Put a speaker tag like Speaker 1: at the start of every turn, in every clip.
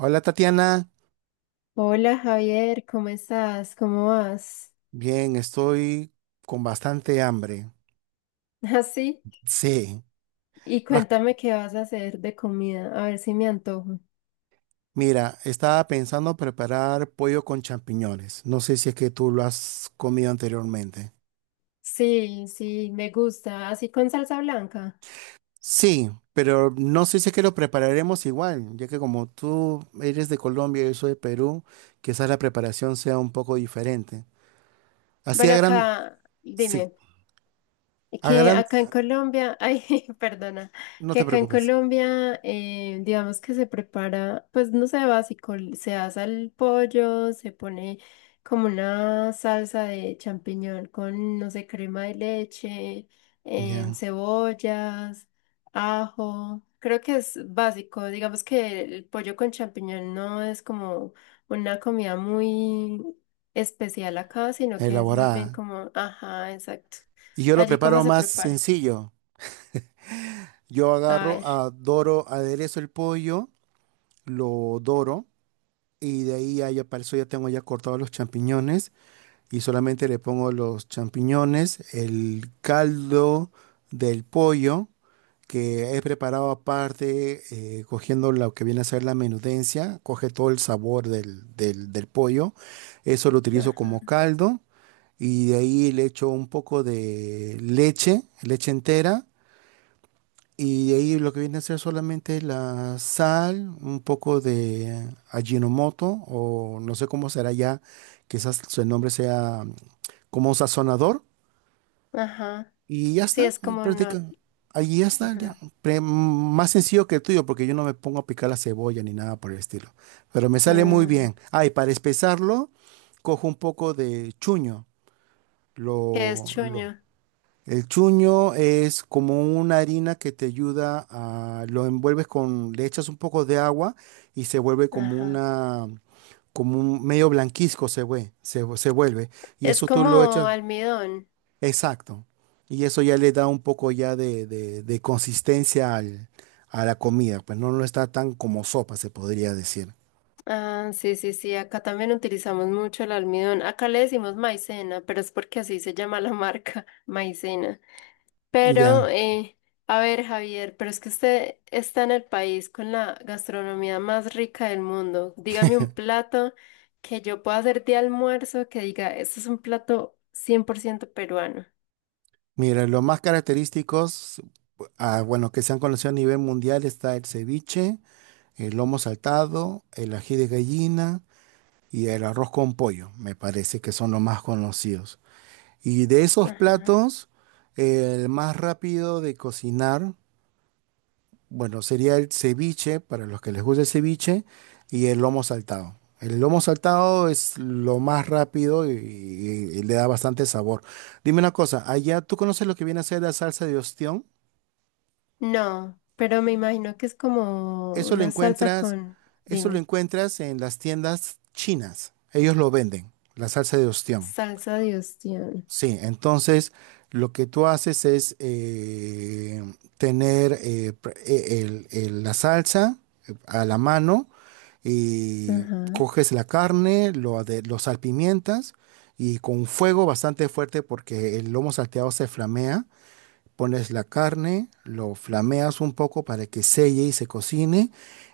Speaker 1: Hola, Tatiana.
Speaker 2: Hola Javier, ¿cómo estás? ¿Cómo vas?
Speaker 1: Bien, estoy con bastante hambre.
Speaker 2: Así.
Speaker 1: Sí.
Speaker 2: Y
Speaker 1: Ah,
Speaker 2: cuéntame qué vas a hacer de comida, a ver si me antojo.
Speaker 1: mira, estaba pensando preparar pollo con champiñones. No sé si es que tú lo has comido anteriormente.
Speaker 2: Sí, sí, me gusta, así con salsa blanca.
Speaker 1: Sí, pero no sé si es que lo prepararemos igual, ya que como tú eres de Colombia y yo soy de Perú, quizás la preparación sea un poco diferente. Así a
Speaker 2: Bueno,
Speaker 1: gran,
Speaker 2: acá,
Speaker 1: sí,
Speaker 2: dime.
Speaker 1: a
Speaker 2: Que
Speaker 1: gran,
Speaker 2: acá en Colombia, ay, perdona,
Speaker 1: no
Speaker 2: que
Speaker 1: te
Speaker 2: acá en
Speaker 1: preocupes.
Speaker 2: Colombia, digamos que se prepara, pues no sé, básico, se asa el pollo, se pone como una salsa de champiñón con, no sé, crema de leche,
Speaker 1: Ya,
Speaker 2: cebollas, ajo. Creo que es básico, digamos que el pollo con champiñón no es como una comida muy especial acá, sino que es más bien
Speaker 1: elaborada.
Speaker 2: como, ajá, exacto.
Speaker 1: Y yo lo
Speaker 2: Allí cómo
Speaker 1: preparo
Speaker 2: se
Speaker 1: más
Speaker 2: prepara.
Speaker 1: sencillo. Yo
Speaker 2: A ver.
Speaker 1: aderezo el pollo, lo doro y de ahí ya, para eso ya tengo ya cortados los champiñones y solamente le pongo los champiñones, el caldo del pollo que he preparado aparte, cogiendo lo que viene a ser la menudencia, coge todo el sabor del pollo. Eso lo utilizo
Speaker 2: Ajá.
Speaker 1: como caldo y de ahí le echo un poco de leche, leche entera, y de ahí lo que viene a ser solamente la sal, un poco de Ajinomoto, o no sé cómo será ya, quizás su nombre sea, como un sazonador,
Speaker 2: Ajá.
Speaker 1: y ya
Speaker 2: Sí,
Speaker 1: está,
Speaker 2: es
Speaker 1: y
Speaker 2: como no.
Speaker 1: practica. Ahí ya está, ya.
Speaker 2: Ajá.
Speaker 1: Pre- mm, Más sencillo que el tuyo, porque yo no me pongo a picar la cebolla ni nada por el estilo. Pero me sale muy
Speaker 2: Mm.
Speaker 1: bien. Ah, y para espesarlo, cojo un poco de chuño,
Speaker 2: ¿Qué es
Speaker 1: lo, lo,
Speaker 2: chuño?
Speaker 1: el chuño es como una harina que te ayuda a, lo envuelves con, le echas un poco de agua y se vuelve como
Speaker 2: Ajá.
Speaker 1: una, como un medio blanquizco se vuelve. Y
Speaker 2: Es
Speaker 1: eso tú lo
Speaker 2: como
Speaker 1: echas,
Speaker 2: almidón.
Speaker 1: exacto. Y eso ya le da un poco ya de consistencia a la comida, pues no, no está tan como sopa, se podría decir.
Speaker 2: Ah, sí, sí, sí. Acá también utilizamos mucho el almidón. Acá le decimos maicena, pero es porque así se llama la marca, maicena. Pero,
Speaker 1: Ya,
Speaker 2: a ver, Javier, pero es que usted está en el país con la gastronomía más rica del mundo. Dígame un plato que yo pueda hacer de almuerzo que diga, esto es un plato 100% peruano.
Speaker 1: mira, los más característicos, ah, bueno, que se han conocido a nivel mundial, está el ceviche, el lomo saltado, el ají de gallina y el arroz con pollo. Me parece que son los más conocidos. Y de esos
Speaker 2: Ajá.
Speaker 1: platos, el más rápido de cocinar, bueno, sería el ceviche, para los que les gusta el ceviche, y el lomo saltado. El lomo saltado es lo más rápido y le da bastante sabor. Dime una cosa, allá tú conoces lo que viene a ser la salsa de ostión.
Speaker 2: No, pero me imagino que es como
Speaker 1: Eso lo
Speaker 2: una salsa
Speaker 1: encuentras,
Speaker 2: con,
Speaker 1: Eso lo
Speaker 2: dime,
Speaker 1: encuentras en las tiendas chinas. Ellos lo venden, la salsa de ostión.
Speaker 2: salsa de ostión.
Speaker 1: Sí, entonces lo que tú haces es tener la salsa a la mano, y
Speaker 2: Ajá,
Speaker 1: coges la carne, lo salpimientas, y con fuego bastante fuerte porque el lomo salteado se flamea, pones la carne, lo flameas un poco para que selle y se cocine,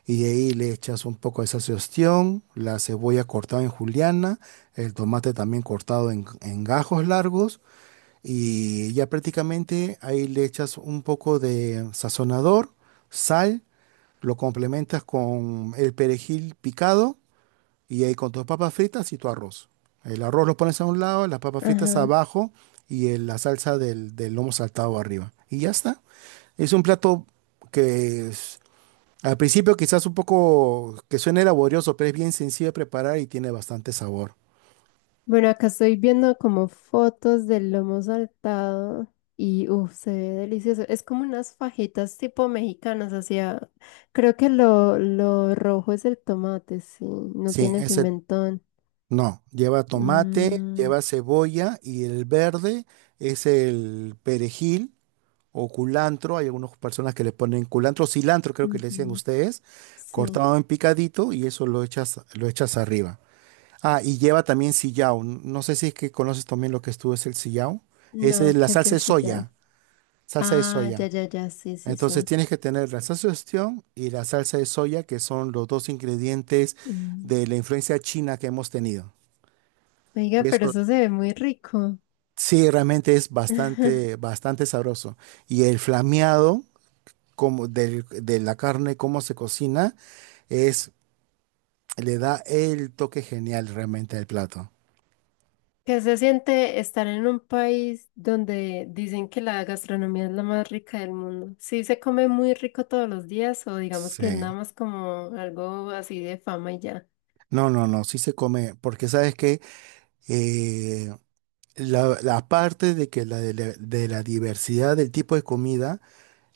Speaker 1: y de ahí le echas un poco de salsa de ostión, la cebolla cortada en juliana, el tomate también cortado en gajos largos, y ya prácticamente ahí le echas un poco de sazonador, sal, lo complementas con el perejil picado, y ahí con tus papas fritas y tu arroz. El arroz lo pones a un lado, las papas fritas
Speaker 2: ajá.
Speaker 1: abajo, y la salsa del lomo saltado arriba. Y ya está. Es un plato que es- al principio quizás un poco que suene laborioso, pero es bien sencillo de preparar y tiene bastante sabor.
Speaker 2: Bueno, acá estoy viendo como fotos del lomo saltado y uff, se ve delicioso. Es como unas fajitas tipo mexicanas, o sea, creo que lo rojo es el tomate, sí, no
Speaker 1: Sí,
Speaker 2: tiene
Speaker 1: ese
Speaker 2: pimentón.
Speaker 1: no, lleva tomate,
Speaker 2: Mm,
Speaker 1: lleva cebolla, y el verde es el perejil o culantro. Hay algunas personas que le ponen culantro, cilantro creo que le decían
Speaker 2: ujú.
Speaker 1: ustedes,
Speaker 2: Sí,
Speaker 1: cortado en picadito, y eso lo echas arriba. Ah, y lleva también sillao. No sé si es que conoces también lo que es tú, es el sillao. Esa es
Speaker 2: no,
Speaker 1: la
Speaker 2: que es
Speaker 1: salsa de
Speaker 2: el sillado.
Speaker 1: soya, salsa de
Speaker 2: Ah, ya,
Speaker 1: soya.
Speaker 2: ya, ya, sí, sí,
Speaker 1: Entonces
Speaker 2: sí.
Speaker 1: tienes que tener la salsa de ostión y la salsa de soya, que son los dos ingredientes
Speaker 2: Mm.
Speaker 1: de la influencia china que hemos tenido.
Speaker 2: Oiga,
Speaker 1: Y
Speaker 2: pero
Speaker 1: eso
Speaker 2: eso se ve muy rico.
Speaker 1: sí realmente es bastante, bastante sabroso. Y el flameado como de la carne, cómo se cocina, es, le da el toque genial realmente al plato.
Speaker 2: ¿Qué se siente estar en un país donde dicen que la gastronomía es la más rica del mundo? ¿Sí se come muy rico todos los días o digamos que es
Speaker 1: Sí.
Speaker 2: nada más como algo así de fama y ya?
Speaker 1: No, no, no, sí se come, porque sabes que la parte de la diversidad del tipo de comida,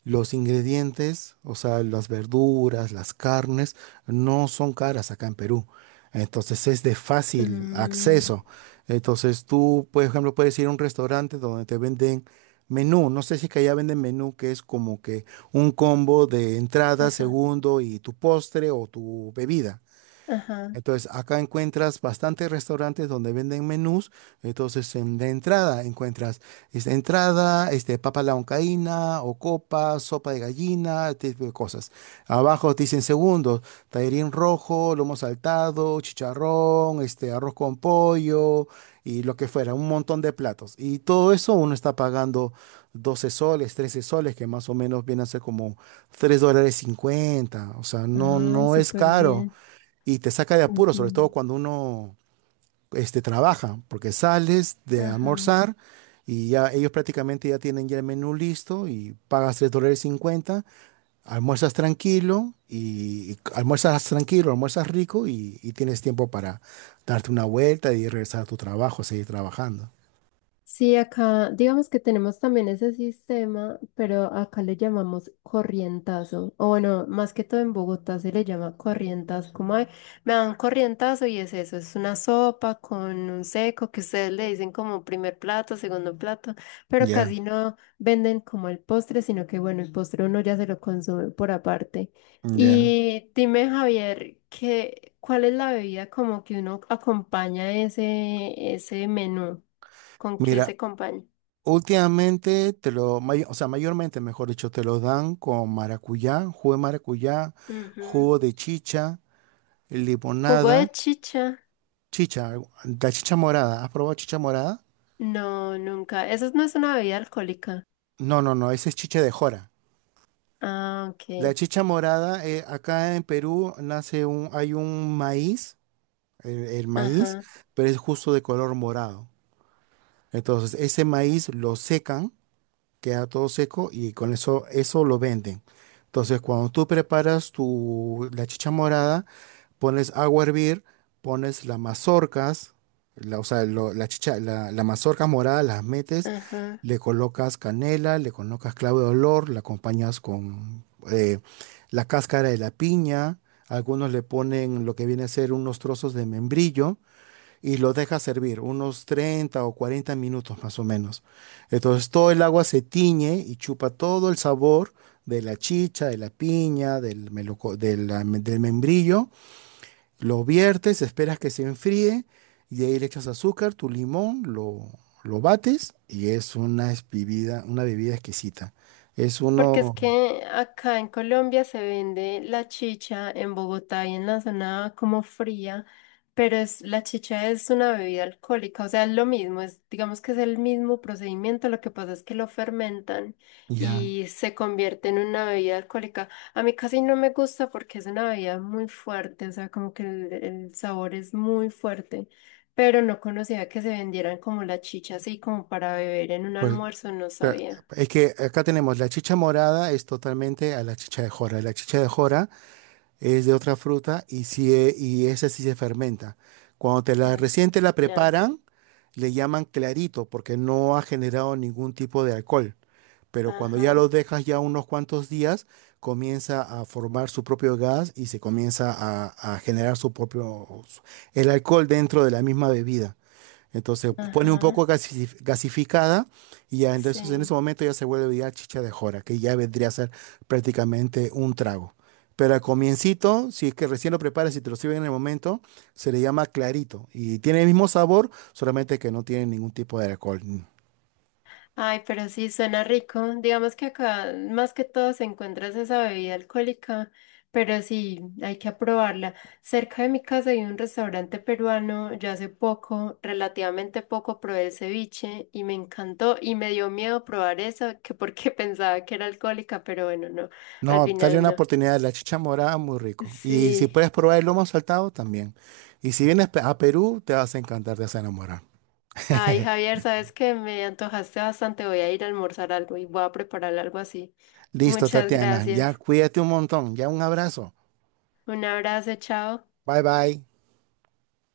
Speaker 1: los ingredientes, o sea, las verduras, las carnes, no son caras acá en Perú. Entonces es de fácil
Speaker 2: Mm,
Speaker 1: acceso. Entonces tú, por ejemplo, puedes ir a un restaurante donde te venden menú. No sé si es que allá venden menú, que es como que un combo de entrada,
Speaker 2: ajá,
Speaker 1: segundo y tu postre o tu bebida.
Speaker 2: ajá.
Speaker 1: Entonces, acá encuentras bastantes restaurantes donde venden menús. Entonces, de entrada encuentras esta entrada, este, papa a la huancaína, o sopa de gallina, este tipo de cosas. Abajo te dicen segundos, tallarín rojo, lomo saltado, chicharrón, este, arroz con pollo y lo que fuera, un montón de platos. Y todo eso uno está pagando 12 soles, 13 soles, que más o menos viene a ser como $3.50. O sea, no,
Speaker 2: Ay,
Speaker 1: no es
Speaker 2: súper
Speaker 1: caro,
Speaker 2: bien.
Speaker 1: y te saca de apuro,
Speaker 2: Ujú.
Speaker 1: sobre todo cuando uno, este, trabaja, porque sales de
Speaker 2: Ajá.
Speaker 1: almorzar y ya ellos prácticamente ya tienen ya el menú listo, y pagas $3.50, almuerzas tranquilo, almuerzas rico y tienes tiempo para darte una vuelta y regresar a tu trabajo, seguir trabajando.
Speaker 2: Sí, acá digamos que tenemos también ese sistema, pero acá le llamamos corrientazo. O bueno, más que todo en Bogotá se le llama corrientazo. Como "Ay, me dan corrientazo" y es eso, es una sopa con un seco que ustedes le dicen como primer plato, segundo plato, pero
Speaker 1: Ya,
Speaker 2: casi no venden como el postre, sino que bueno, el postre uno ya se lo consume por aparte.
Speaker 1: ya.
Speaker 2: Y dime, Javier, ¿qué ¿cuál es la bebida como que uno acompaña ese, ese menú? ¿Con qué se
Speaker 1: Mira,
Speaker 2: acompaña?
Speaker 1: últimamente o sea, mayormente, mejor dicho, te lo dan con maracuyá,
Speaker 2: Ujú.
Speaker 1: jugo de chicha,
Speaker 2: ¿Jugo de
Speaker 1: limonada,
Speaker 2: chicha?
Speaker 1: chicha, la chicha morada. ¿Has probado chicha morada?
Speaker 2: No, nunca. Eso no es una bebida alcohólica.
Speaker 1: No, no, no, esa es chicha de jora.
Speaker 2: Ah, ok.
Speaker 1: La chicha morada, acá en Perú nace un, hay un maíz, el maíz,
Speaker 2: Ajá,
Speaker 1: pero es justo de color morado. Entonces, ese maíz lo secan, queda todo seco y con eso lo venden. Entonces, cuando tú preparas la chicha morada, pones agua a hervir, pones las mazorcas, la, o sea, lo- la chicha, la mazorca morada, las metes,
Speaker 2: ajá.
Speaker 1: le colocas canela, le colocas clavo de olor, la acompañas con, eh, la cáscara de la piña, algunos le ponen lo que viene a ser unos trozos de membrillo, y lo dejas servir unos 30 o 40 minutos más o menos. Entonces todo el agua se tiñe y chupa todo el sabor de la chicha, de la piña, del, meloco- de la- del membrillo. Lo viertes, esperas que se enfríe, y de ahí le echas azúcar, tu limón, lo bates, y es una bebida exquisita. Es
Speaker 2: Porque es
Speaker 1: uno,
Speaker 2: que acá en Colombia se vende la chicha en Bogotá y en la zona como fría, pero es, la chicha es una bebida alcohólica, o sea, es lo mismo, es, digamos que es el mismo procedimiento, lo que pasa es que lo fermentan
Speaker 1: ya.
Speaker 2: y se convierte en una bebida alcohólica. A mí casi no me gusta porque es una bebida muy fuerte, o sea, como que el sabor es muy fuerte, pero no conocía que se vendieran como la chicha así como para beber en un
Speaker 1: pues... o
Speaker 2: almuerzo, no
Speaker 1: sea,
Speaker 2: sabía.
Speaker 1: es que acá tenemos la chicha morada, es totalmente a la chicha de jora. La chicha de jora es de otra fruta y, si, e- y esa sí se fermenta. Cuando te la
Speaker 2: Mm.
Speaker 1: recién te la
Speaker 2: Ya.
Speaker 1: preparan, le llaman clarito porque no ha generado ningún tipo de alcohol. Pero cuando ya lo
Speaker 2: Ajá,
Speaker 1: dejas ya unos cuantos días, comienza a formar su propio gas y se comienza a generar el alcohol dentro de la misma bebida. Entonces pone un
Speaker 2: ajá,
Speaker 1: poco gasificada, y ya entonces en ese
Speaker 2: sí.
Speaker 1: momento ya se vuelve ya chicha de jora, que ya vendría a ser prácticamente un trago. Pero al comiencito, si es que recién lo preparas y te lo sirven en el momento, se le llama clarito y tiene el mismo sabor, solamente que no tiene ningún tipo de alcohol.
Speaker 2: Ay, pero sí, suena rico. Digamos que acá más que todo se encuentra es esa bebida alcohólica, pero sí, hay que aprobarla. Cerca de mi casa hay un restaurante peruano, yo hace poco, relativamente poco, probé el ceviche y me encantó y me dio miedo probar eso, que porque pensaba que era alcohólica, pero bueno, no, al
Speaker 1: No, dale
Speaker 2: final
Speaker 1: una
Speaker 2: no.
Speaker 1: oportunidad, la chicha morada, muy rico. Y si
Speaker 2: Sí.
Speaker 1: puedes probar el lomo saltado, también. Y si vienes a Perú, te vas a encantar, te vas a enamorar.
Speaker 2: Ay, Javier, sabes que me antojaste bastante. Voy a ir a almorzar algo y voy a preparar algo así.
Speaker 1: Listo,
Speaker 2: Muchas
Speaker 1: Tatiana, ya
Speaker 2: gracias.
Speaker 1: cuídate un montón, ya un abrazo.
Speaker 2: Un abrazo, chao.
Speaker 1: Bye bye.